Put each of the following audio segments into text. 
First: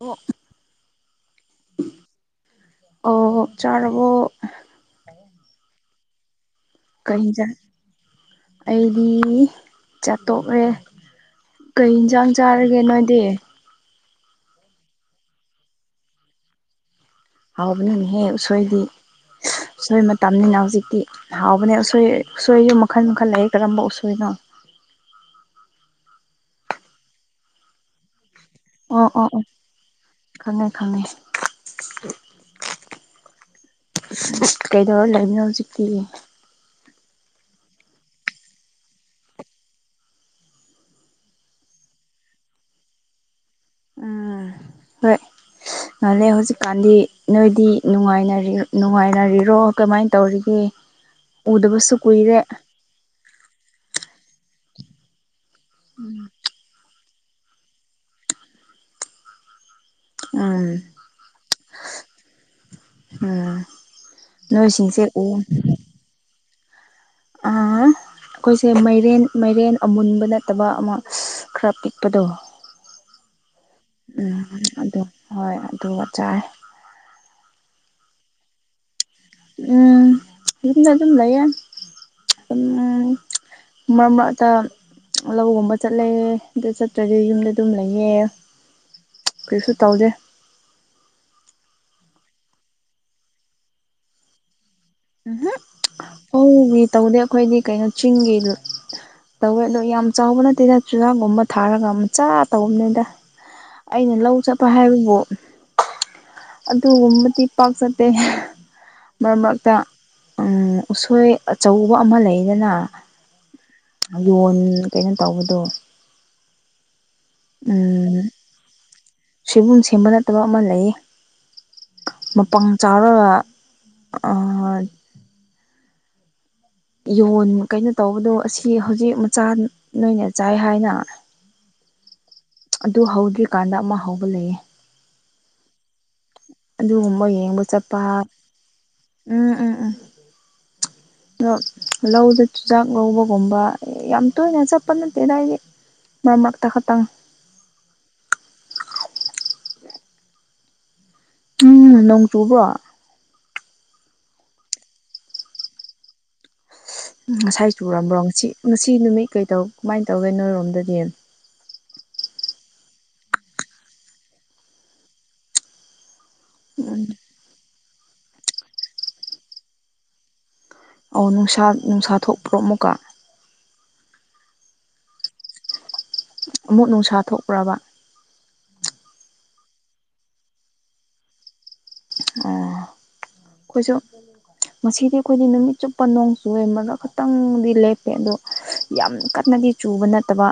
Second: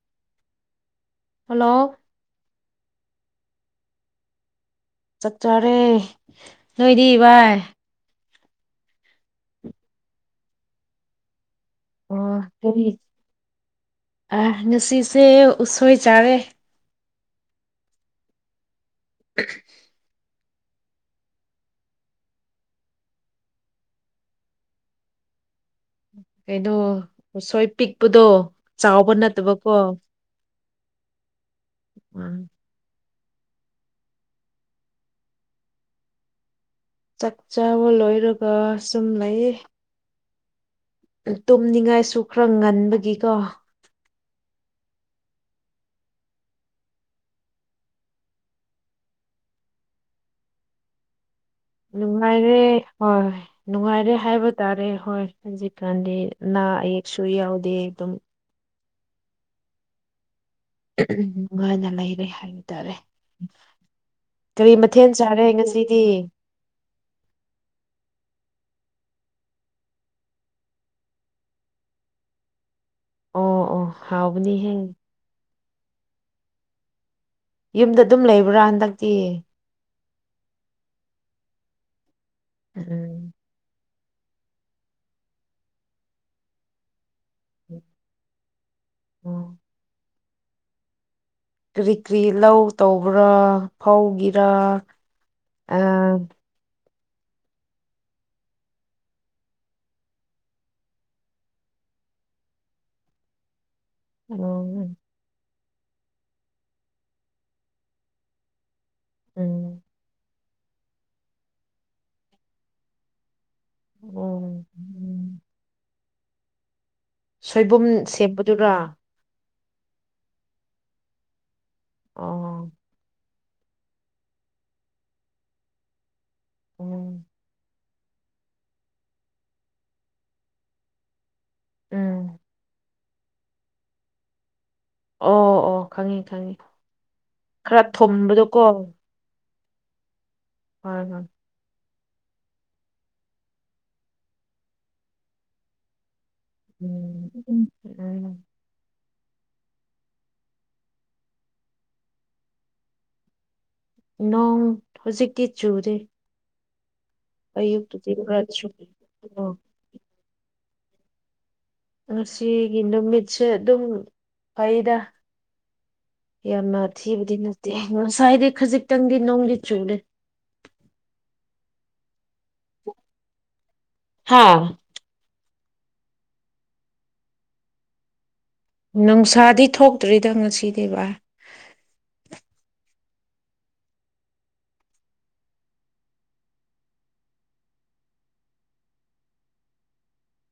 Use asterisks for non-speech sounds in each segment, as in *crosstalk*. ꯑꯣ ꯍꯜꯂꯣ ꯑꯣ ꯆꯥꯔꯕꯣ ꯆꯥꯛ ꯆꯥꯔꯦ ꯅꯣꯏꯗꯤ ꯀꯩ ꯚꯥꯏ ꯍꯤꯟꯖꯥꯡ ꯑꯩꯗꯤ ꯆꯥꯛ ꯇꯣꯛꯂꯦ ꯀꯩ ꯑꯣ ꯏꯟꯖꯥꯡ ꯆꯥꯔꯒꯦ ꯀꯔꯤ ꯅꯣꯏꯗꯤ ꯑ ꯉꯁꯤꯁꯦ ꯎꯁꯣꯏ ꯆꯥꯔꯦ ꯍꯥꯎꯕꯅꯤꯅꯦꯍꯦ ꯎꯁꯣꯏꯗꯤ *inaudible* ꯎꯁꯣꯏ ꯃꯇꯝꯅꯤꯅ ꯍꯧꯖꯤꯛꯇꯤ ꯍꯥꯎꯕꯅꯦ ꯎꯁꯣꯏ ꯎꯁꯣꯏꯖꯨ ꯃꯈꯟ ꯃꯈꯟ ꯂꯩ ꯀꯔꯝꯕ ꯎꯁꯣꯏꯅꯣ ꯀꯩꯗꯨ ꯎꯁꯣꯏ ꯄꯤꯛꯄꯗꯣ ꯑꯣ ꯆꯥꯎꯕ ꯑꯣ ꯑꯣ ꯅꯠꯇꯕꯀꯣ ꯈꯪꯉꯦ ꯈꯪꯉꯦ ꯎꯝ ꯀꯩꯗꯧꯔꯥ ꯂꯩꯕꯅꯣ ꯍꯧꯖꯤꯛꯇꯤ ꯆꯥꯛ ꯆꯥꯕ ꯂꯣꯏꯔꯒ ꯁꯨꯝ ꯂꯩ ꯇꯨꯝꯅꯤꯡꯉꯥꯏꯁꯨ ꯈꯔ ꯉꯟꯕꯒꯤꯀꯣ ꯎꯝ ꯍꯣꯏ ꯉꯜꯂꯦ ꯍꯧꯖꯤꯛꯀꯥꯟꯗꯤ ꯅꯣꯏꯗꯤ ꯅꯨꯡꯉꯥꯏꯅꯔꯤ ꯅꯨꯡꯉꯥꯏꯅꯔꯤꯔꯣ ꯀꯃꯥꯏꯟ ꯇꯧꯔꯤꯒꯦ ꯎꯗꯕꯁꯨ ꯀꯨꯏꯔꯦ ꯅꯨꯡꯉꯥꯏꯔꯦ ꯍꯣꯏ ꯅꯨꯡꯉꯥꯏꯔꯦ ꯍꯥꯏꯕ ꯇꯥꯔꯦ ꯍꯣꯏ ꯍꯧꯖꯤꯛꯀꯥꯟꯗꯤ ꯑꯅꯥ ꯑꯌꯦꯛꯁꯨ ꯌꯥꯎꯗꯦ ꯑꯗꯨꯝ ꯎꯝ ꯅꯨꯡꯉꯥꯏꯅ ꯂꯩꯔꯦ ꯍꯥꯏꯕ ꯇꯥꯔꯦ ꯎꯝ ꯀꯔꯤ ꯅꯣꯏꯁꯤꯡꯁꯦ ꯃꯊꯦꯟ ꯎ ꯆꯥꯔꯦ ꯉꯁꯤꯗꯤ ꯑꯩꯈꯣꯏꯁꯦ ꯃꯩꯔꯦꯟ ꯃꯩꯔꯦꯟ ꯑꯃꯨꯟꯕ ꯅꯠꯇꯕ ꯑꯃ ꯈꯔ ꯄꯤꯛꯄꯗꯣ ꯑꯣ ꯑꯣ ꯎꯝ ꯍꯥꯎꯕꯅꯤꯍꯦ ꯑꯗꯨ ꯍꯣꯏ ꯑꯗꯨꯒ ꯆꯥꯏ ꯌꯨꯝꯗ ꯑꯗꯨꯝ ꯂꯩꯕ꯭ꯔꯥ ꯍꯟꯗꯛꯇꯤ꯫ ꯎꯝ ꯌꯨꯝꯗ ꯑꯗꯨꯨꯝ ꯂꯩꯌꯦ ꯎꯝ ꯃ꯭ꯔ ꯃ꯭ꯔꯛꯇ ꯂꯧ ꯒꯨꯝꯕ ꯆꯠꯂꯦ ꯑꯗꯨ ꯆꯠꯇ꯭ꯔꯗꯤ ꯌꯨꯝꯗ ꯑꯗꯨꯝ ꯂꯩꯌꯦ꯫ ꯑꯣ ꯀꯩꯁꯨ ꯇꯧꯗꯦ꯫ ꯀꯔꯤ ꯀ꯭ꯔꯤ ꯂꯧ ꯇꯧꯕ꯭ꯔꯥ ꯐꯧꯒꯤꯔꯥ꯫ ꯎꯝ ꯑ ꯍꯝ *unintelligible* ꯇꯧꯗꯦ ꯑꯩꯈꯣꯏꯗꯦ ꯀꯩꯅꯣ ꯆꯤꯡꯒꯤ ꯇꯧꯋꯦ ꯑꯗꯣ ꯌꯥꯝ ꯆꯥꯎꯕ ꯅꯠꯇꯦꯗ ꯆꯨꯔꯥꯛꯒꯨꯝꯕ ꯊꯥꯔꯒ ꯃꯆꯥ ꯇꯧꯕꯅꯤꯗ꯫ ꯑꯩꯅ ꯂꯧ ꯆꯠꯄ ꯎꯝ ꯍꯥꯏꯕꯕꯨ ꯑꯗꯨꯒꯨꯝꯕꯗꯤ ꯄꯥꯛꯆꯠꯇꯦ ꯃꯔꯛ ꯃꯔꯛꯇ꯫ ꯎꯝ ꯎꯝ ꯎꯁꯣꯏ ꯑꯆꯧꯕ ꯑꯃ ꯂꯩꯗꯅ꯫ ꯌꯣꯟ ꯎꯝ ꯀꯩꯅꯣ ꯎꯝ ꯇꯧꯕꯗꯣ ꯁꯣꯏꯕꯨꯝ ꯁꯦꯝꯕꯗꯨꯔ ꯁꯤꯕꯨꯝ ꯁꯦꯝꯕ ꯅꯠꯇꯕ ꯑꯃ ꯂꯩꯌꯦ꯫ ꯑꯣ ꯃꯄꯪ ꯆꯥꯎꯔꯒ ꯑ ꯑ *unintelligible* ꯌꯣꯟ ꯀꯩꯅꯣ ꯇꯧꯕꯗꯣ ꯑꯁꯤ ꯍꯧꯖꯤꯛ ꯃꯆꯥ ꯅꯣꯏꯅ ꯆꯥꯏ ꯍꯥꯏꯅ ꯎꯝ ꯑꯗꯨ ꯍꯧꯗ꯭ꯔꯤꯀꯥꯟꯗ ꯑꯃ ꯍꯧꯕ ꯂꯩꯌꯦ ꯑꯣ ꯑꯣ ꯈꯪꯉꯦ ꯈꯪꯉꯦ ꯑꯗꯨꯒꯨꯝꯕ ꯌꯦꯡꯕ ꯈꯔ ꯆꯠꯄ ꯊꯨꯝꯕꯗꯨꯀꯣ꯫ ꯎꯝ ꯎꯝ ꯎꯝ ꯍꯣꯏ ꯍꯣꯏ ꯑꯗꯣ ꯂꯧꯗ ꯆꯨꯖꯥꯛ ꯂꯧꯕꯒꯨꯝꯕ ꯌꯥꯝ ꯇꯣꯏꯅ ꯆꯠꯄ ꯅꯠꯇꯦꯗ ꯑꯩꯗꯤ꯫ ꯃꯔꯛ ꯃꯔꯛꯇ ꯈꯇꯪ꯫ ꯎꯝ ꯎꯝ ꯎꯝ ꯅꯣꯡ ꯆꯨꯕ꯭ꯔꯣ? ꯅꯣꯡ ꯍꯧꯖꯤꯛꯇꯤ ꯆꯨꯗꯦ꯫ ꯉꯁꯥꯏ ꯑꯌꯨꯛꯇꯨꯗꯤ ꯆꯨꯔꯝꯕ꯭ꯔꯣ ꯈꯔ ꯉꯁꯤ ꯆꯨꯏ ꯉꯁꯤ ꯅꯨꯃꯤꯠ ꯑꯣ ꯀꯩꯗꯧ ꯀꯃꯥꯏꯟ ꯇꯧꯒꯦ ꯅꯣꯏꯔꯣꯝꯗꯗꯤ꯫ ꯉꯁꯤꯒꯤ ꯅꯨꯃꯤꯠꯁꯦ ꯑꯗꯨꯝ ꯐꯩꯗꯥ꯫ ꯌꯥꯝꯅ ꯎꯝ ꯊꯤꯕꯗꯤ ꯅꯠꯇꯦ ꯉꯁꯥꯏꯗꯤ ꯈꯖꯤꯛꯇꯪꯗꯤ ꯅꯣꯡꯗꯤ ꯆꯨꯔꯦ꯫ ꯑꯣ ꯅꯨꯡꯁꯥ ꯅꯨꯡꯁꯥ ꯊꯣꯛꯄ꯭ꯔꯣ ꯑꯃꯨꯛꯀꯥ꯫ ꯍꯥꯥ ꯑꯃꯨꯛ ꯅꯨꯡꯁꯥ ꯊꯣꯛꯄ꯭ꯔꯕ꯫ ꯅꯨꯡꯁꯥꯗꯤ ꯊꯣꯛꯇ꯭ꯔꯤꯗ ꯉꯁꯤꯗꯤ ꯚꯥ ꯑꯣ ꯈꯣꯏꯖꯨ ꯉꯁꯤꯗꯤ ꯑꯩꯈꯣꯏꯗꯤ ꯅꯨꯃꯤꯠ ꯆꯨꯞꯄ ꯅꯣꯡ ꯆꯨꯔꯦꯝꯕꯒ ꯈꯤꯇꯪꯗꯤ ꯂꯦꯞꯄꯦ ꯑꯗꯣ ꯌꯥꯝ ꯀꯟꯅꯗꯤ ꯆꯨꯕ ꯅꯠꯇꯕ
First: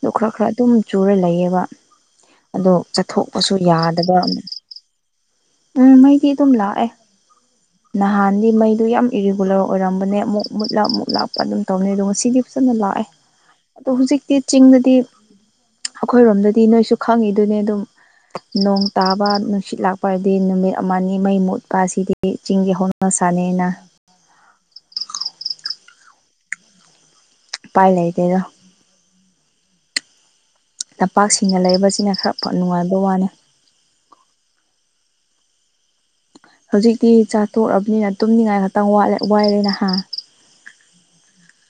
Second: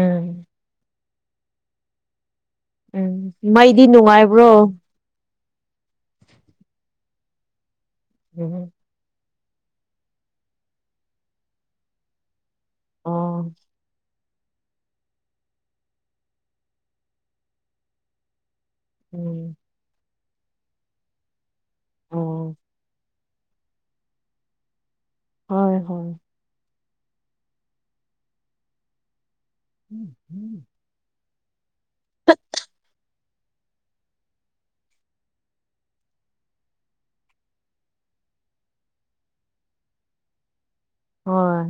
ꯑꯗꯨ ꯈꯔ ꯈꯔ ꯑꯗꯨꯝ ꯆꯨꯔ ꯂꯩꯌꯦꯕ꯫ ꯑꯗꯣ ꯎꯝ ꯆꯠꯊꯣꯛꯄꯁꯨ ꯃꯩꯗꯤ ꯌꯥꯗꯕ ꯑꯝ ꯅꯨꯡꯉꯥꯏꯕ꯭ꯔꯣ ꯎꯝ ꯃꯩꯗꯤ ꯑꯗꯨꯝ ꯂꯥꯛꯑꯦ ꯅꯍꯥꯟꯗꯤ ꯎꯝ ꯃꯩꯗꯨ ꯌꯥꯝ ꯏꯔꯤꯒꯨꯂꯔ ꯑꯣꯏꯔꯝꯕꯅꯦ ꯑꯃꯨꯛ ꯃꯨꯠꯂ ꯑꯃꯨꯛ ꯂꯥꯛꯄ ꯑꯗꯨꯝ ꯇꯧꯕꯅꯦ ꯑꯗꯨ ꯉꯁꯤꯗꯤ ꯐꯖꯅ ꯂꯥꯛꯑꯦ ꯑꯣ ꯑꯗꯣ ꯍꯧꯖꯤꯛꯇꯤ ꯆꯤꯡꯗꯗꯤ ꯑꯩꯈꯣꯏꯔꯣꯝꯗꯗꯤ ꯅꯣꯏꯁꯨ ꯈꯪꯉꯤꯗꯨꯅꯤ ꯑꯗꯨꯝ ꯅꯣꯡ ꯇꯥꯕ ꯎꯝ ꯅꯨꯡꯁꯤꯠ ꯂꯥꯛꯄ ꯍꯥꯏꯗꯤ ꯅꯨꯃꯤꯠ ꯑꯃ ꯅꯤ ꯃꯩ ꯃꯨꯠꯄ ꯑꯁꯤꯗꯤ ꯑꯣ ꯆꯤꯡꯒꯤ ꯍꯧꯅ ꯁꯥ ꯁꯥꯅꯤꯅꯥ ꯍꯣꯏ ꯍꯣꯏ ꯎꯄꯥꯏ ꯂꯩꯇꯦꯗ *unintelligible* ꯂꯝꯄꯥꯛꯁꯤꯡꯅ ꯂꯩꯕꯁꯤꯅ ꯈꯔ ꯅꯨꯡꯉꯥꯏꯕ ꯋꯥꯅꯤ ꯍꯧꯖꯤꯛꯇꯤ ꯆꯥꯇꯣꯛꯔꯕꯅꯤꯅ ꯇꯨꯝꯅꯤꯡꯉꯥꯏ ꯈꯇꯪ ꯋꯥꯠꯂꯦ ꯋꯥꯏꯔꯦꯅꯦ ꯍꯥ ꯍꯣꯏ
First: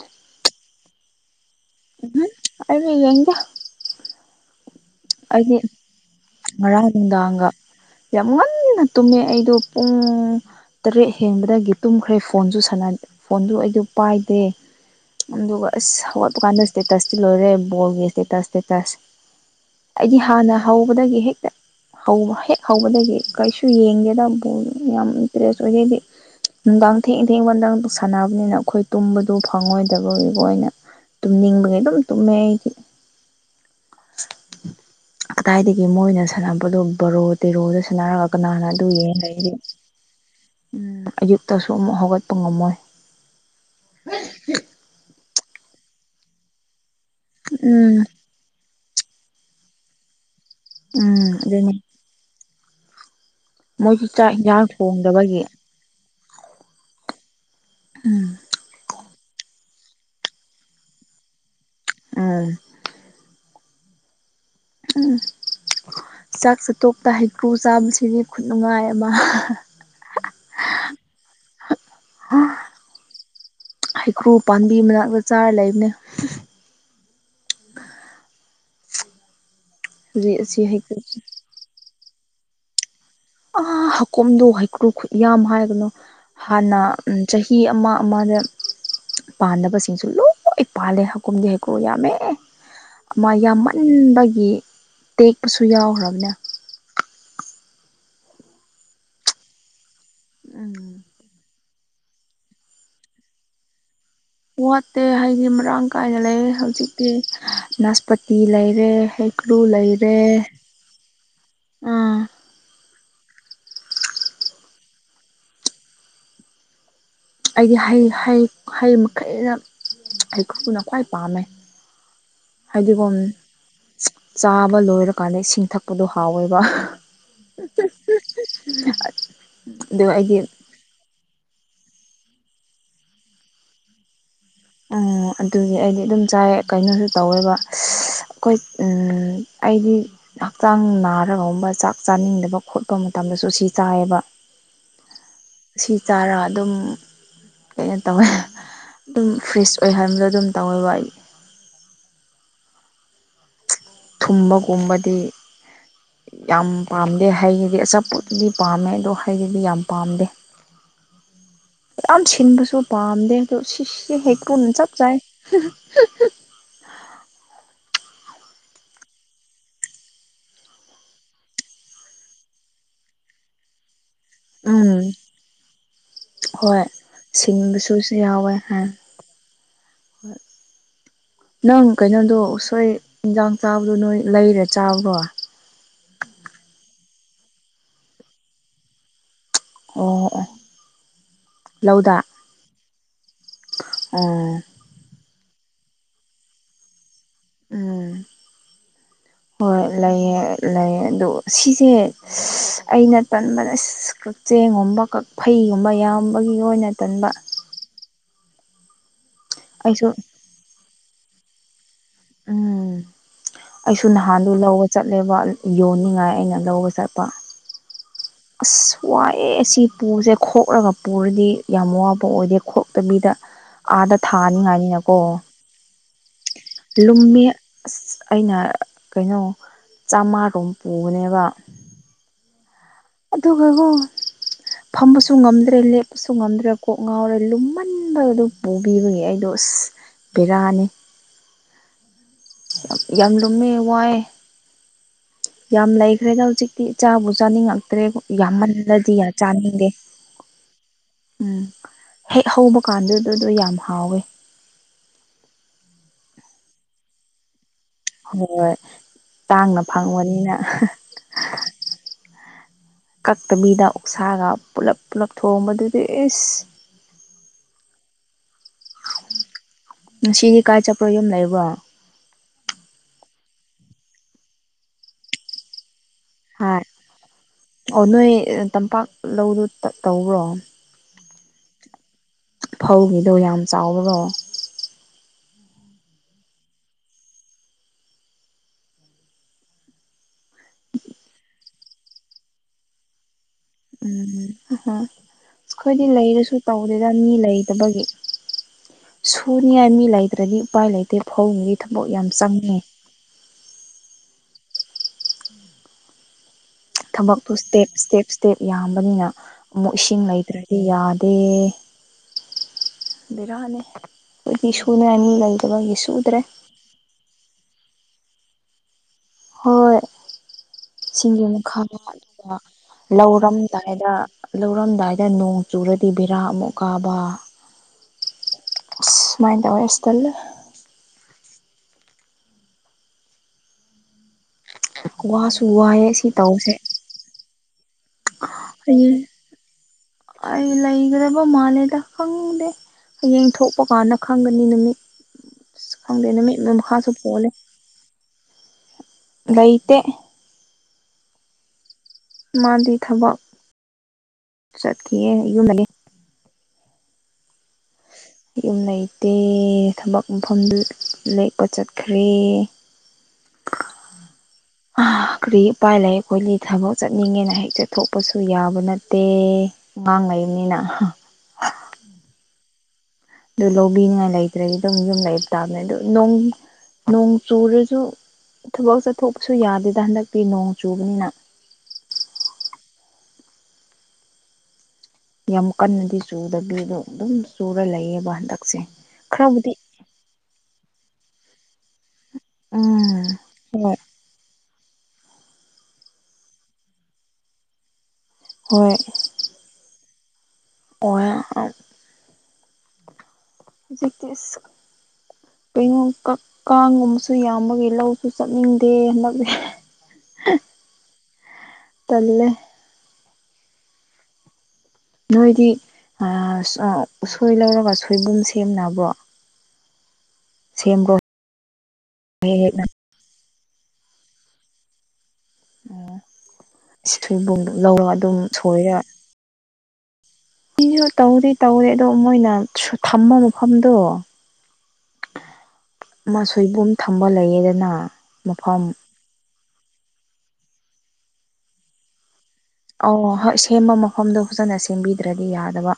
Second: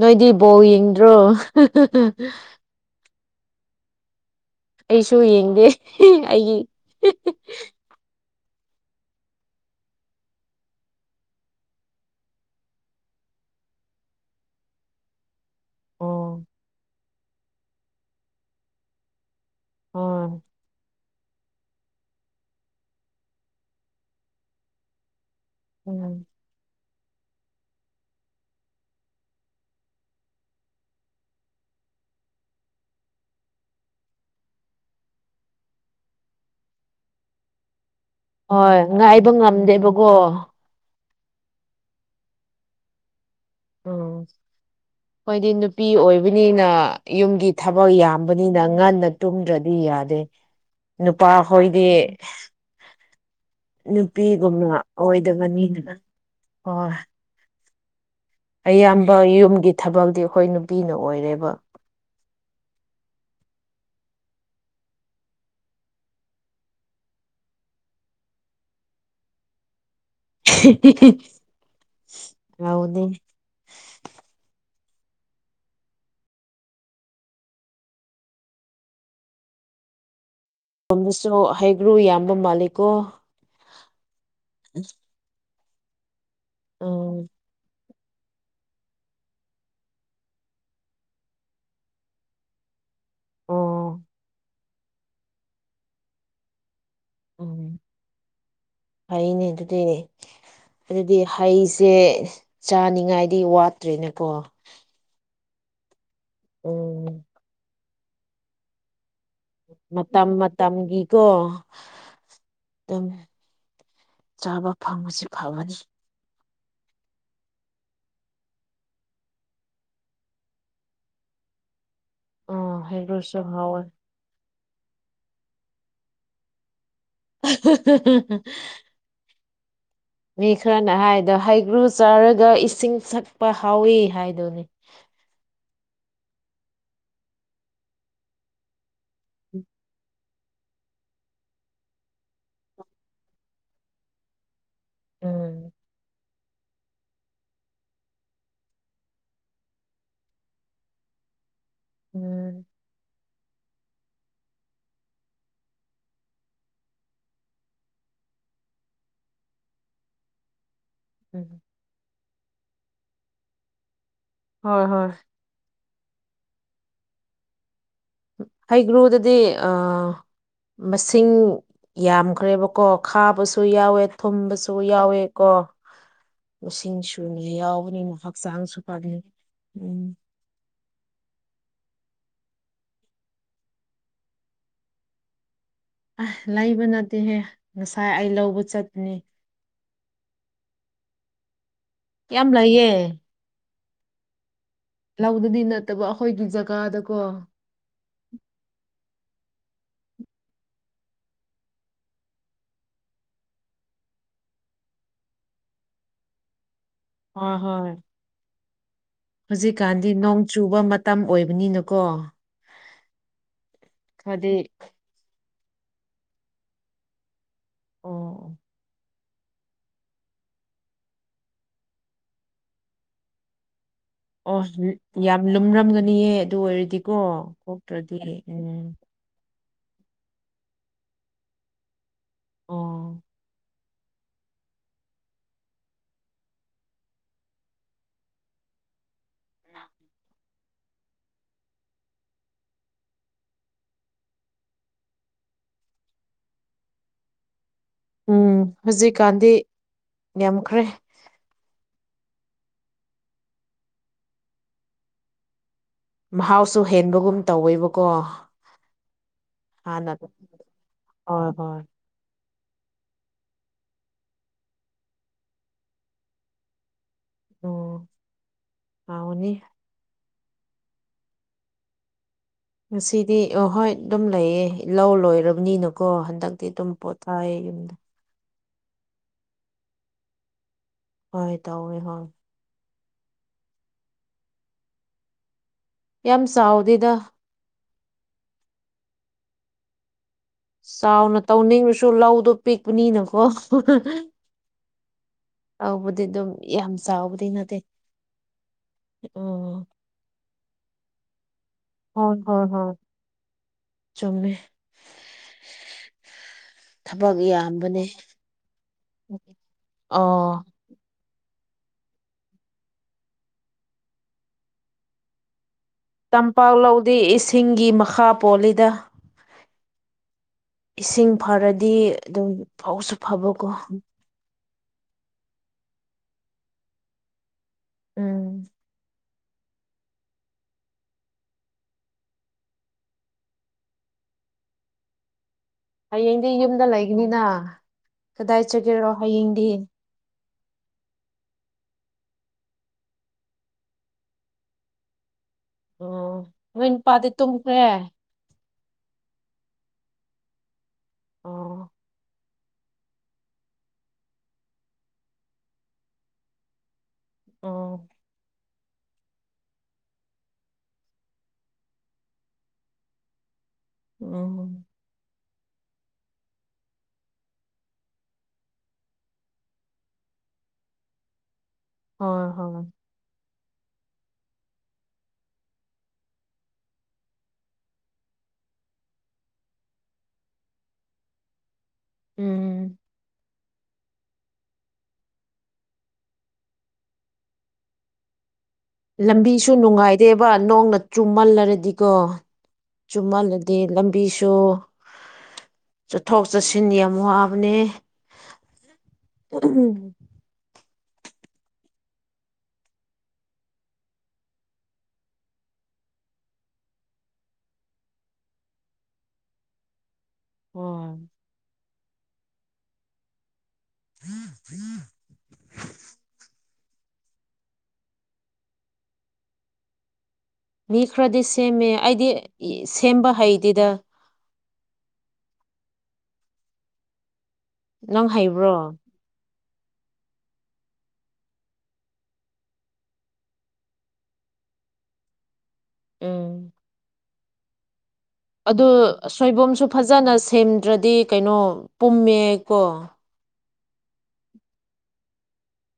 ꯅꯣꯏꯗꯤ ꯕꯣꯜ ꯌꯦꯡꯗ꯭ꯔꯣ *unintelligible* ꯑꯩꯔꯣ ꯌꯦꯡꯗꯦ ꯑꯩꯁꯨ ꯑꯩꯗꯤ ꯌꯦꯡꯗꯦ ꯑꯩꯒꯤ ꯉꯔꯥꯡ ꯅꯨꯡꯗꯥꯡꯒ *unintelligible* ꯌꯥꯝ ꯉꯟꯅ ꯇꯨꯝꯃꯦ ꯑꯩꯗꯣ ꯄꯨꯡ ꯇꯔꯦꯠ ꯍꯦꯟꯕꯗꯒꯤ ꯇꯨꯝꯈ꯭ꯔꯦ ꯐꯣꯟꯁꯨ ꯁꯥꯅꯥ ꯐꯣꯟꯁꯨ ꯑꯩꯗꯨ ꯄꯥꯏꯗꯦ ꯑꯗꯨꯒ ꯑꯁ ꯍꯧꯒꯠꯄ ꯑꯣ ꯀꯥꯟꯗ ꯏꯁꯇꯦꯇꯁꯇꯤ ꯂꯣꯏꯔꯦ ꯕꯣꯜꯒꯤ ꯏꯁꯇꯦꯇꯁ ꯏꯁꯇꯦꯇꯁ ꯑꯩꯗꯤ ꯍꯣꯏ ꯍꯥꯟꯅ ꯍꯧꯕꯗꯒꯤ ꯍꯦꯛꯇ ꯍꯧꯕ ꯍꯦꯛ ꯍꯧꯕꯗꯒꯤ ꯀꯩꯁꯨ ꯌꯦꯡꯗꯦꯗ ꯕꯣꯜ ꯌꯥꯝ ꯏꯟꯇꯔꯦꯁ ꯑꯣꯏꯗꯦꯗꯤ ꯎꯝ ꯅꯨꯡꯗꯥꯡ ꯊꯦꯡ ꯊꯦꯡꯕ ꯅꯪꯗꯣ ꯁꯥꯟꯅꯕꯅꯤꯅ ꯑꯩꯈꯣꯏ ꯇꯨꯝꯕꯗꯨ ꯐꯪꯉꯣꯏꯗꯕꯒꯤꯀꯣ ꯑꯣꯏꯅ ꯇꯨꯝꯅꯤꯡꯕꯒꯤ ꯑꯗꯨꯝ ꯇꯨꯝꯃꯦ ꯑꯩꯗꯤ ꯀꯗꯥꯏꯗꯒꯤ ꯃꯣꯏꯅ ꯁꯥꯟꯅꯕꯗꯣ ꯕꯔꯣ ꯇꯦꯔꯣꯗ ꯁꯥꯟꯅꯔꯒ ꯀꯅꯥꯅ ꯍꯣꯏ ꯑꯗꯨ ꯌꯦꯡ ꯉꯥꯏꯕ ꯂꯩꯒꯅꯤ ꯉꯝꯗꯦꯕꯀꯣ ꯎꯝ ꯑꯌꯨꯛꯇꯁꯨ ꯑꯃꯨꯛ ꯍꯧꯒꯠꯄ ꯉꯝꯃꯣꯏ ꯎꯝ ꯑꯈꯣꯏꯗꯤ ꯅꯨꯄꯤ ꯑꯣꯏꯕꯅꯤꯅ ꯌꯨꯝꯒꯤ ꯊꯕꯛ ꯎꯝ ꯌꯥꯝ ꯕꯅꯤꯅ ꯉꯟꯅ ꯇꯨꯝꯗ꯭ꯔꯗꯤ ꯌꯥꯗꯦ ꯅꯨꯄꯥ ꯎꯝ ꯑꯗꯨꯅꯤ ꯍꯣꯏꯗꯤ ꯃꯣꯏꯁꯨ ꯆꯥꯛ ꯌꯦꯟꯁꯥꯡ ꯅꯨꯄꯤꯒꯨꯝꯅ ꯊꯣꯡꯗꯕꯒꯤ ꯑꯣꯏꯗꯕꯅꯤꯅ ꯍꯣꯏ ꯎꯝ ꯑꯌꯥꯝꯕ ꯌꯨꯝꯒꯤ ꯊꯕꯛꯇꯤ ꯑꯩꯈꯣꯏ ꯅꯨꯄꯤꯅ ꯑꯣꯏꯔꯦꯕ ꯎꯝ *unintelligible* ꯆꯥꯛ ꯆꯥꯊꯣꯛꯇ ꯍꯩꯀ꯭ꯔꯨ ꯆꯥꯕꯁꯤꯗꯤ ꯈꯨꯅꯨꯡꯉꯥꯏ ꯑꯃ ꯍꯦꯍꯦꯍꯦ ꯍꯥꯎꯕꯅꯤ ꯍꯩꯀ꯭ꯔꯨ ꯄꯥꯝꯕꯤ ꯃꯅꯥꯛꯇ ꯆꯥꯔ ꯂꯩꯕꯅꯦ ꯗꯦꯁꯀꯤ ꯍꯩ ꯁꯣꯝꯗꯁꯨ ꯍꯩꯒ꯭ꯔꯨ ꯌꯥꯝꯕ ꯃꯥꯜꯂꯤꯀꯣ ꯑꯥ ꯍꯥꯀꯨꯝꯗꯨ ꯍꯩꯀ꯭ꯔꯨ ꯈꯨꯠ ꯌꯥꯝ ꯍꯥꯏꯒꯅꯨ ꯍꯥꯟꯅ ꯎꯝ ꯆꯍꯤ ꯑꯃ ꯑꯃꯗ ꯄꯥꯟꯗꯕꯁꯤꯡꯁꯨ ꯂꯣꯏ ꯄꯥꯜꯂꯦ ꯍꯥꯀꯨꯝꯗꯤ ꯍꯩꯀ꯭ꯔꯨ ꯌꯥꯝꯃꯦ ꯑꯃꯥ ꯑꯣ ꯌꯥꯝꯃꯟꯕꯒꯤ ꯇꯦꯛꯄꯁꯨ ꯌꯥꯎꯈ꯭ꯔꯕꯅꯦ ꯎꯝ ꯐꯩꯌꯦꯅꯦ ꯑꯗꯨꯗꯤ ꯎꯝ ꯑꯗꯨꯗꯤ ꯍꯩꯁꯦ ꯆꯥꯅꯤꯡꯉꯥꯏꯗꯤ ꯋꯥꯠꯇ꯭ꯔꯦꯅꯦꯀꯣ ꯋꯥꯠꯇꯦ ꯍꯩꯗꯤ ꯃꯔꯥꯡ ꯀꯥꯏꯅ ꯂꯩꯌꯦ ꯍꯧꯖꯤꯛꯇꯤ ꯎꯝ ꯅꯥꯁꯄꯇꯤ ꯂꯩꯔꯦ ꯍꯩ ꯃꯇꯝ ꯃꯇꯝꯒꯤꯀꯣ ꯎꯝ ꯗꯨꯝ ꯆꯥꯕ ꯐꯪꯕꯁꯤ ꯐꯕꯅꯤ ꯑꯩꯗꯤ ꯍꯩ ꯍꯩ ꯍꯩ ꯃꯈꯩꯅ ꯍꯩꯀ꯭ꯔꯨꯅ ꯈ꯭ꯋꯥꯏ ꯄꯥꯝꯃꯦ ꯑꯣ ꯍꯥꯏꯗꯤꯒꯣꯟ ꯍꯩꯒ꯭ꯔꯨꯁꯨ ꯍꯥꯎꯋꯦ ꯆꯥꯕ ꯂꯣꯏꯔꯀꯥꯟꯗ ꯏꯁꯤꯡ ꯊꯛꯄꯗꯣ ꯍꯥꯎꯋꯦꯕ ꯑꯗꯨ ꯑꯩꯒꯤ ꯃꯤ ꯈꯔꯅ ꯍꯥꯏꯗꯣ ꯍꯩꯒ꯭ꯔꯨ ꯆꯥꯔꯒ ꯏꯁꯤꯡ ꯊꯛꯄ ꯍꯥꯎꯋꯤ ꯍꯥꯏꯗꯨꯅꯦ ꯑꯣ ꯑꯗꯨꯒꯤ ꯑꯩꯗꯤ ꯑꯗꯨꯝ ꯆꯥꯏꯌꯦ ꯀꯩꯅꯣꯁꯨ ꯇꯧꯋꯦꯕ ꯑꯩꯈꯣꯏ ꯎꯝ ꯎꯝ ꯑꯩꯗꯤ ꯍꯛꯆꯥꯡ ꯅꯥꯔꯒꯨꯝꯕ ꯆꯥꯛ ꯆꯥꯅꯤꯡꯗꯕ ꯈꯣꯠꯄ ꯃꯇꯝꯗꯁꯨ ꯁꯤ ꯆꯥꯏꯌꯦꯕ ꯎꯝ ꯁꯤ ꯆꯥꯔ ꯑꯗꯨꯝ ꯀꯩꯅꯣ ꯇꯧꯋꯦ ꯑꯗꯨꯝ ꯐ꯭ꯔꯤꯁ ꯑꯣꯏ ꯍꯟꯕ ꯑꯗꯨꯝ ꯇꯧꯋꯦꯕ ꯑꯩ ꯎꯝ ꯊꯨꯝꯕꯒꯨꯝꯕꯗꯤ ꯌꯥꯝ ꯄꯥꯝꯗꯦ ꯍꯩꯒꯤꯗꯤ ꯑꯆꯥꯄꯣꯠꯇꯗꯤ ꯄꯥꯝꯃꯦ ꯑꯗꯣ ꯍꯩꯒꯤꯗꯤ ꯌꯥꯝ ꯄꯥꯝꯗꯦ ꯎꯝ ꯌꯥꯝ ꯁꯤꯟꯕꯁꯨ ꯄꯥꯝꯗꯦ ꯑꯗꯣ ꯁꯤꯁꯤ ꯍꯩꯀ꯭ꯔꯨꯅ ꯍꯣꯏ ꯆꯞ ꯍꯣꯏ ꯆꯥꯏ ꯍꯩꯀ꯭ꯔꯨꯗꯨꯗꯤ ꯑꯥ ꯃꯁꯤꯡ ꯌꯥꯝꯈ꯭ꯔꯦꯕꯀꯣ ꯈꯥꯕꯁꯨ ꯌꯥꯎꯋꯦ ꯊꯨꯝꯕꯁꯨ ꯎꯝ ꯌꯥꯎꯋꯦꯀꯣ ꯍꯣꯏ ꯢꯁꯤꯡꯁꯨꯅ ꯁꯤꯟꯕꯁꯨ ꯌꯥꯎꯕꯅꯤꯅ ꯌꯥꯎꯋꯦ ꯍꯛꯆꯥꯡꯁꯨ ꯍꯥꯏ ꯐꯪꯉꯦ ꯎꯝ ꯅꯪ ꯀꯩꯅꯣꯗꯣ ꯎꯁꯣꯏ ꯍꯤꯟꯖꯥꯡ ꯆꯥꯕꯗꯣ ꯅꯣꯏ ꯂꯩꯔ ꯆꯥꯕ꯭ꯔꯣ ꯑꯥꯢ ꯂꯩꯕ ꯅꯠꯇꯦꯍꯦ ꯉꯁꯥꯏ ꯑꯩ ꯂꯧꯕ ꯆꯠꯄꯅꯦ ꯑꯣ ꯑꯣ ꯂꯧꯗ ꯌꯥꯝ ꯂꯩꯌꯦ ꯑꯣ ꯂꯧꯗꯗꯤ ꯅꯠꯇꯕ ꯑꯩꯈꯣꯏꯒꯤ ꯖꯒꯥꯗꯀꯣ ꯎꯝ ꯍꯣꯏ ꯂꯩꯌꯦ ꯂꯩ ꯑꯗꯣ ꯁꯤꯁꯦ ꯑꯩꯅ ꯊꯟꯕꯗ ꯑꯁ ꯆꯦꯡꯒꯨꯝꯕ ꯀꯥꯛꯐꯩꯒꯨꯝꯕ ꯌꯥꯝꯕꯒꯤ ꯑꯣꯏꯅ ꯇꯟꯕ ꯑꯥ ꯍꯣꯏ ꯍꯧꯖꯤꯛꯀꯥꯟꯗꯤ ꯑꯩꯁꯨ ꯅꯣꯡ ꯆꯨꯕ ꯃꯇꯝ ꯑꯣꯏꯕꯅꯤꯅꯀꯣ ꯎꯝ ꯑꯩꯁꯨ ꯅꯍꯥꯟꯗꯨ ꯈꯔꯗꯤ ꯂꯧꯕ ꯆꯠ ꯂꯦꯕ ꯌꯣꯟꯅꯤꯡꯉꯥꯏ ꯑꯩꯅ ꯂꯧꯕ ꯆꯠꯄ ꯑꯣ ꯑꯁ ꯋꯥꯏꯌꯦ ꯁꯤ ꯄꯨꯁꯦ ꯈꯣꯛꯔꯒ ꯄꯨꯔꯗꯤ ꯌꯥꯝ ꯋꯥꯕ ꯑꯣꯏꯗꯦ ꯈꯣꯛꯇꯕꯤꯗ ꯑꯥꯗ ꯑꯣ ꯊꯥꯅꯤꯡꯉꯥꯏꯅꯤꯅꯀꯣ ꯌꯥꯝ ꯂꯨꯝꯔꯝꯒꯅꯤꯌꯦ ꯑꯗꯨ ꯑꯣꯏꯔꯗꯤꯀꯣ ꯂꯨꯝꯃꯦ ꯀꯣꯛꯇ꯭ꯔꯗꯤ ꯑꯁ ꯑꯩꯅ ꯎꯝ ꯀꯩꯅꯣ ꯆꯥꯝꯃꯥꯔꯣꯝ ꯄꯨꯕꯅꯦꯕ ꯑꯣ ꯑꯗꯨꯒꯀꯣ ꯐꯝꯕꯁꯨ ꯉꯝꯗ꯭ꯔꯦ ꯂꯦꯞ ꯁꯨ ꯉꯝꯗ꯭ꯔꯦ ꯀꯣꯛ ꯉꯥꯎꯔꯦ ꯂꯨꯝꯃꯟꯕ ꯑꯗꯨ ꯄꯨꯕꯤꯕꯒꯤ ꯑꯩꯗꯣ ꯑꯁ ꯕꯦꯔꯥꯅꯦ ꯌꯥꯝ ꯂꯨꯝꯃꯦ ꯋꯥꯢꯌꯦ ꯌꯥꯝ ꯂꯩꯈ꯭ꯔꯦꯗ ꯍꯧꯖꯤꯛꯇꯤ ꯆꯥꯕꯨ ꯆꯥꯅꯤꯡꯉꯛ *unintelligible* ꯎꯝ ꯌꯥꯝꯃꯜꯂꯗꯤ ꯍꯧꯖꯤꯛꯀꯥꯟꯗꯤ ꯆꯥꯅꯤꯡꯗꯦ ꯌꯥꯝꯈ꯭ꯔꯦ ꯎꯝ ꯍꯦꯛ ꯍꯧꯕ ꯀꯥꯟꯗꯨꯗꯣ ꯌꯥꯝ ꯍꯥꯎꯋꯦ ꯃꯍꯥꯎꯁꯨ ꯍꯦꯟꯕꯒꯨꯝ ꯇꯧꯋꯦꯕꯀꯣ ꯍꯣꯏ ꯇꯥꯡꯅ ꯍꯥꯟꯅ ꯐꯪꯕꯅꯤꯅ ꯍꯣꯏ ꯍꯣꯏ ꯀꯛꯇꯕꯤꯗ ꯑꯣꯛꯁꯥꯒ ꯄꯨꯜꯂꯞ ꯄꯨꯜꯂꯞ ꯊꯣꯡꯕꯗꯨꯗꯤ ꯏꯁ ꯑꯣ ꯍꯥꯎꯒꯅꯤ ꯉꯁꯤꯒꯤ ꯀꯥꯏ ꯆꯠꯄ꯭ꯔꯣ ꯌꯨꯝ ꯂꯩꯕꯣ ꯉꯁꯤꯗꯤ ꯑꯍꯣꯏ ꯑꯗꯨꯝ ꯂꯩꯌꯦ ꯂꯧ ꯂꯣꯏꯔꯕꯅꯤꯅꯀꯣ ꯍꯟꯗꯛꯇꯤ ꯍꯣꯏ ꯑꯗꯨꯝ ꯄꯣꯊꯥꯏ ꯌꯨꯝꯗ ꯑꯣ ꯅꯣꯏ ꯇꯝꯄꯥꯛ ꯂꯧꯗꯣ ꯇꯧꯕ꯭ꯔꯣ ꯍꯣꯏ ꯇꯧꯋꯦ ꯍꯣꯏ ꯐꯧꯁꯤꯡꯗꯣ ꯌꯥꯝ ꯆꯥꯎꯕꯗꯣ ꯌꯥꯝ ꯆꯥꯎꯗꯦꯗ ꯆꯥꯎꯅ ꯇꯧꯅꯤꯡꯑꯁꯨ ꯂꯧꯗꯨ ꯄꯤꯛꯄꯅꯤꯅꯀꯣ ꯎꯝ *unintelligible* ꯑꯩꯈꯣꯏꯗꯤ ꯇꯧꯕꯗꯤ ꯑꯗꯨꯝ ꯂꯩꯔꯁꯨ ꯌꯥꯝ ꯇꯧꯗꯦꯗ ꯃꯤ ꯆꯥꯎꯕꯗꯤ ꯅꯠꯇꯦ ꯂꯩꯇꯕꯒꯤ ꯎꯝ ꯁꯨꯅꯤꯉꯥꯏ ꯃꯤ ꯂꯩ ꯑꯗꯒꯤ ꯎꯄꯥꯏ ꯂꯩꯇꯦ ꯐꯧꯒꯤ ꯊꯕꯛ ꯌꯥꯝ ꯍꯣꯏ ꯍꯣꯏ ꯆꯪꯉꯦ ꯍꯣꯏ ꯆꯨꯝꯃꯦ ꯊꯕꯛ ꯊꯕꯛꯇꯨ ꯁ꯭ꯇꯦꯞ ꯌꯥꯝꯕꯅꯦ ꯁ꯭ꯇꯦꯞ ꯁ꯭ꯇꯦꯞ ꯌꯥꯝꯕꯅꯤꯅ ꯑꯃꯨꯛ ꯏꯁꯤꯡ ꯑꯣ ꯂꯩꯇ꯭ꯔꯗꯤ ꯌꯥ ꯗꯦ ꯕꯤꯔꯥꯅꯤ ꯑꯩꯗꯤ ꯁꯨꯅꯉꯥꯢ ꯃꯤ ꯂꯩꯇꯕꯒꯤ ꯁꯨ ꯇꯝꯄꯥꯛ ꯂꯧꯗꯤ ꯏꯁꯤꯡꯒꯤ ꯃꯈꯥ ꯄꯣꯜꯂꯤꯗ ꯍꯣꯏ ꯏꯁꯤꯡ ꯁꯤꯡꯗꯨꯅ ꯐꯔꯗꯤ ꯑꯗꯨꯝ ꯈꯪꯉꯛꯀꯟꯗ ꯐꯧꯁꯨ ꯐꯕꯀꯣ ꯂꯧꯔꯝꯗꯥꯏꯗ ꯂꯧꯔꯝꯗꯥꯏꯗ ꯅꯣꯡ ꯆꯨꯔꯗꯤ ꯕꯦꯔꯥ ꯑꯃꯨꯛ ꯀꯥꯕ ꯎꯝ ꯑꯁ ꯁꯨꯃꯥꯏꯟ ꯇꯧꯋꯦ ꯑꯁ ꯇꯜꯂꯦ ꯋꯥꯁꯨ ꯋꯥꯏꯑꯦ ꯁꯤ ꯍꯌꯦꯡꯗꯤ ꯇꯧꯁꯦ ꯌꯨꯝꯗ ꯂꯩꯒꯅꯤꯅ ꯀꯗꯥꯏ ꯆꯠꯒꯦꯔꯣ ꯍꯌꯦꯡ ꯍꯥꯌꯦꯡꯗꯤ ꯑꯩ ꯂꯩꯒꯥꯗꯕ ꯃꯥꯜꯂꯦꯗ ꯈꯪꯗꯦ ꯍꯌꯦꯡ ꯊꯣꯛꯄ ꯀꯥꯟꯗ ꯈꯪꯒꯅꯤ ꯅꯨꯃꯤꯠ ꯈꯪꯗꯦ ꯑꯣ ꯅꯨꯃꯤꯠꯅ ꯅꯣꯏ ꯃꯈꯥꯁꯨ ꯅꯨꯄꯥꯗꯤ ꯄꯣꯜꯂꯦ *unintelligible* ꯂꯩꯇꯦ ꯑꯣ ꯃꯥꯗꯤ ꯊꯕꯛ ꯆꯠꯈꯤꯑꯦ ꯌꯨꯝ ꯂꯩꯌꯦ ꯑꯣ ꯌꯨꯝ ꯂꯩꯇꯦ ꯊꯕꯛ ꯃꯐꯝꯗ ꯂꯦꯛꯄ ꯆꯠꯈ꯭ꯔꯦ ꯎꯝ ꯑꯥ ꯀꯔꯤ ꯎꯄꯥꯏ ꯂꯩ ꯑꯩꯈꯣꯏꯗꯤ ꯊꯕꯛ ꯆꯠꯅꯤꯡꯉꯦꯅ ꯍꯦꯛꯇ ꯊꯣꯛꯄꯁꯨ ꯌꯥꯕ ꯅꯠꯇꯦ ꯑꯉꯥꯡ ꯂꯩꯕꯅꯤꯅ ꯍ ꯍꯣꯏ ꯍꯣꯏ ꯑꯗꯨ ꯂꯧꯕꯤꯅꯤꯉꯥꯏ ꯂꯩꯇ꯭ꯔꯗꯤ ꯑꯗꯨꯝ ꯌꯨꯝ ꯂꯩꯕ ꯇꯥꯕꯅꯦ ꯑꯗꯨ ꯅꯣꯡ ꯆꯨꯔꯁꯨ ꯊꯕꯛ ꯆꯠꯊꯣꯛꯄꯁꯨ ꯌꯥꯗꯦꯗ ꯍꯟꯗꯛꯇꯤ ꯅꯣꯡ ꯆꯨꯕꯅꯤꯅ ꯎꯝ ꯌꯥꯝ ꯀꯟꯅꯗꯤ ꯆꯨꯗꯕꯤꯗꯣ ꯑꯗꯨꯝ ꯆꯨꯔ ꯂꯩꯌꯦꯕ ꯍꯟꯗꯛꯁꯦ ꯂꯝꯕꯤꯁꯨ ꯈꯔꯕꯨꯗꯤ ꯅꯨꯡꯉꯥꯏꯗꯦꯕ ꯅꯣꯡꯅ ꯆꯨꯝꯃꯜꯂꯔꯗꯤꯀꯣ ꯎꯝ ꯆꯨꯝꯃꯜꯂꯗꯤ ꯍꯣꯏ ꯂꯝ ꯄꯤꯁꯣ ꯆꯠꯊꯣꯛ ꯆꯠꯁꯤꯟ ꯌꯥꯝ ꯋꯥꯕꯅꯦ ꯍꯣꯏ *unintelligible* ꯑꯣꯌꯥ ꯑꯝ ꯖꯤꯀꯤꯁ ꯀꯩꯅꯣ ꯀꯛ ꯀꯥꯡꯒꯨꯝꯕꯁꯨ ꯌꯥꯝꯕꯒꯤ ꯂꯧꯁꯨ ꯆꯠꯅꯤꯡꯗꯦ ꯍꯟꯗꯛꯁꯤ ꯎꯝ ꯇꯜꯂꯦ *unintelligible* ꯅꯣꯏꯗꯤ ꯑꯥ ꯎꯁꯣꯏ ꯂꯧꯔꯒ ꯁꯣꯏꯕꯨꯝ ꯁꯦꯝꯅꯕ꯭ꯔꯣ ꯃꯤ ꯁꯦꯝꯕ꯭ꯔꯣ ꯈꯔꯗꯤ ꯁꯦꯝꯃꯦ ꯑꯩꯗꯤ ꯁꯦꯝꯕ ꯍꯩꯇꯦꯗ ꯑꯣ ꯁꯤꯊꯣꯏꯕꯨꯡꯗꯣ ꯂꯧꯔꯒ ꯅꯪ ꯑꯗꯨꯝ ꯍꯩꯕ꯭ꯔꯣ ꯁꯣꯏꯔ ꯏꯌꯣ ꯇꯧꯗꯤ ꯇꯧꯔꯤ ꯑꯗꯣ ꯃꯣꯏꯅ ꯁꯨ ꯊꯝꯕ ꯃꯐꯝꯗꯣ *inaudible* ꯃꯥ ꯎꯝ ꯁꯣꯏꯕꯨꯝ ꯊꯝꯕ ꯂꯩꯌꯦꯗꯅ ꯃꯐꯝ ꯑꯗꯨ ꯁꯣꯏꯕꯨꯝꯁꯨ ꯐꯖꯅꯥ ꯁꯦꯝꯗ꯭ꯔꯥꯗꯤ ꯀꯩꯅꯣ ꯄꯨꯝꯃꯦ ꯀꯣ ꯑꯣ ꯍꯣꯏ ꯁꯦꯝꯕ ꯃꯐꯝꯗꯣ ꯐꯖꯅꯥ ꯁꯦꯝꯕꯤꯗ꯭ꯔꯥꯗꯤ ꯌꯥꯗꯕ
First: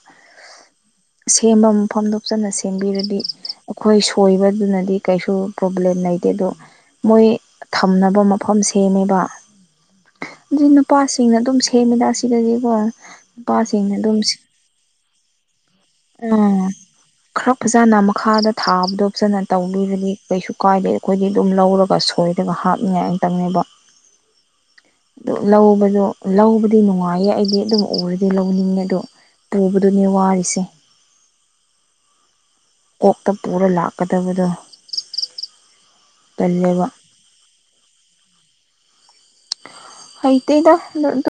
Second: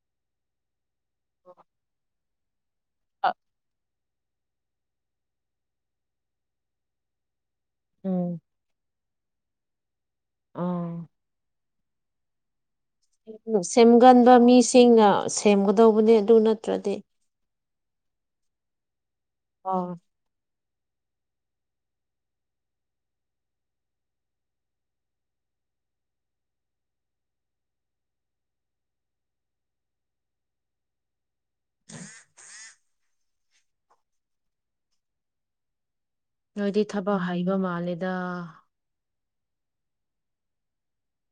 ꯁꯦꯝꯕ ꯃꯐꯝꯗꯣ ꯐꯖꯅꯥ ꯁꯦꯝꯕꯤꯔꯗꯤ ꯑꯩꯈꯣꯏ ꯁꯣꯏꯕꯗꯨꯅꯗꯤ ꯀꯩꯁꯨ ꯄ꯭ꯔꯣꯕ꯭ꯂꯦꯝ ꯂꯩꯇꯦ ꯗꯣ ꯃꯣꯏ ꯊꯝꯅꯕ ꯎꯝ ꯃꯐꯝ ꯁꯦꯝꯃꯦꯕ ꯑꯩ ꯑꯥ ꯅꯨꯄꯥꯁꯤꯡꯅ ꯑꯗꯨꯝ ꯁꯦꯝ ꯁꯦꯝꯃꯤꯗ ꯑꯁꯤꯗꯒꯤꯀꯣ ꯀꯩ ꯍꯥꯏꯕꯅꫭ ꯁꯦꯝꯒꯟꯕ ꯃꯤꯁꯤꯡꯅ ꯁꯦꯝꯒꯗꯧꯕꯅꯦ ꯑꯗꯨ ꯎꯝ ꯅꯠꯇ꯭ꯔꯥꯗꯤ ꯈꯔ ꯐꯖꯅꯥ ꯃꯈꯥꯗ ꯊꯥꯕꯗꯣ ꯐꯖꯅꯥ ꯑꯣ ꯇꯧꯕꯤꯔꯗꯤ ꯀꯩꯁꯨ ꯀꯥꯏꯗꯦ ꯑꯩꯈꯣꯏꯗꯤ ꯑꯗꯨꯝ ꯂꯧꯔꯒ ꯁꯣꯏꯔꯒ ꯍꯥꯞꯅꯤꯡꯉꯥꯏ ꯑꯝꯇꯪꯅꯦꯕ ꯑꯗꯨ ꯂꯧꯕꯗꯣ ꯂꯧꯕꯗꯤ ꯅꯨꯡꯉꯥꯏꯌꯦ ꯑꯩꯗꯤ ꯑꯗꯨꯝ ꯎꯔꯗꯤ ꯂꯧꯅꯤꯡꯉꯦ ꯑꯗꯣ ꯇꯧꯕꯗꯨꯅꯦ ꯋꯥꯔꯤꯁꯦ *inaudible* ꯀꯣꯛꯇ ꯄꯨꯔ ꯂꯥꯛꯀꯗꯕꯗꯣ ꯅꯣꯏꯗꯤ ꯇꯜꯂꯦꯕ ꯊꯕꯛ ꯍꯩꯕ ꯃꯥꯜꯂꯦꯗ ꯍꯩꯇꯦꯗ ꯑꯗꯨ ꯗꯨ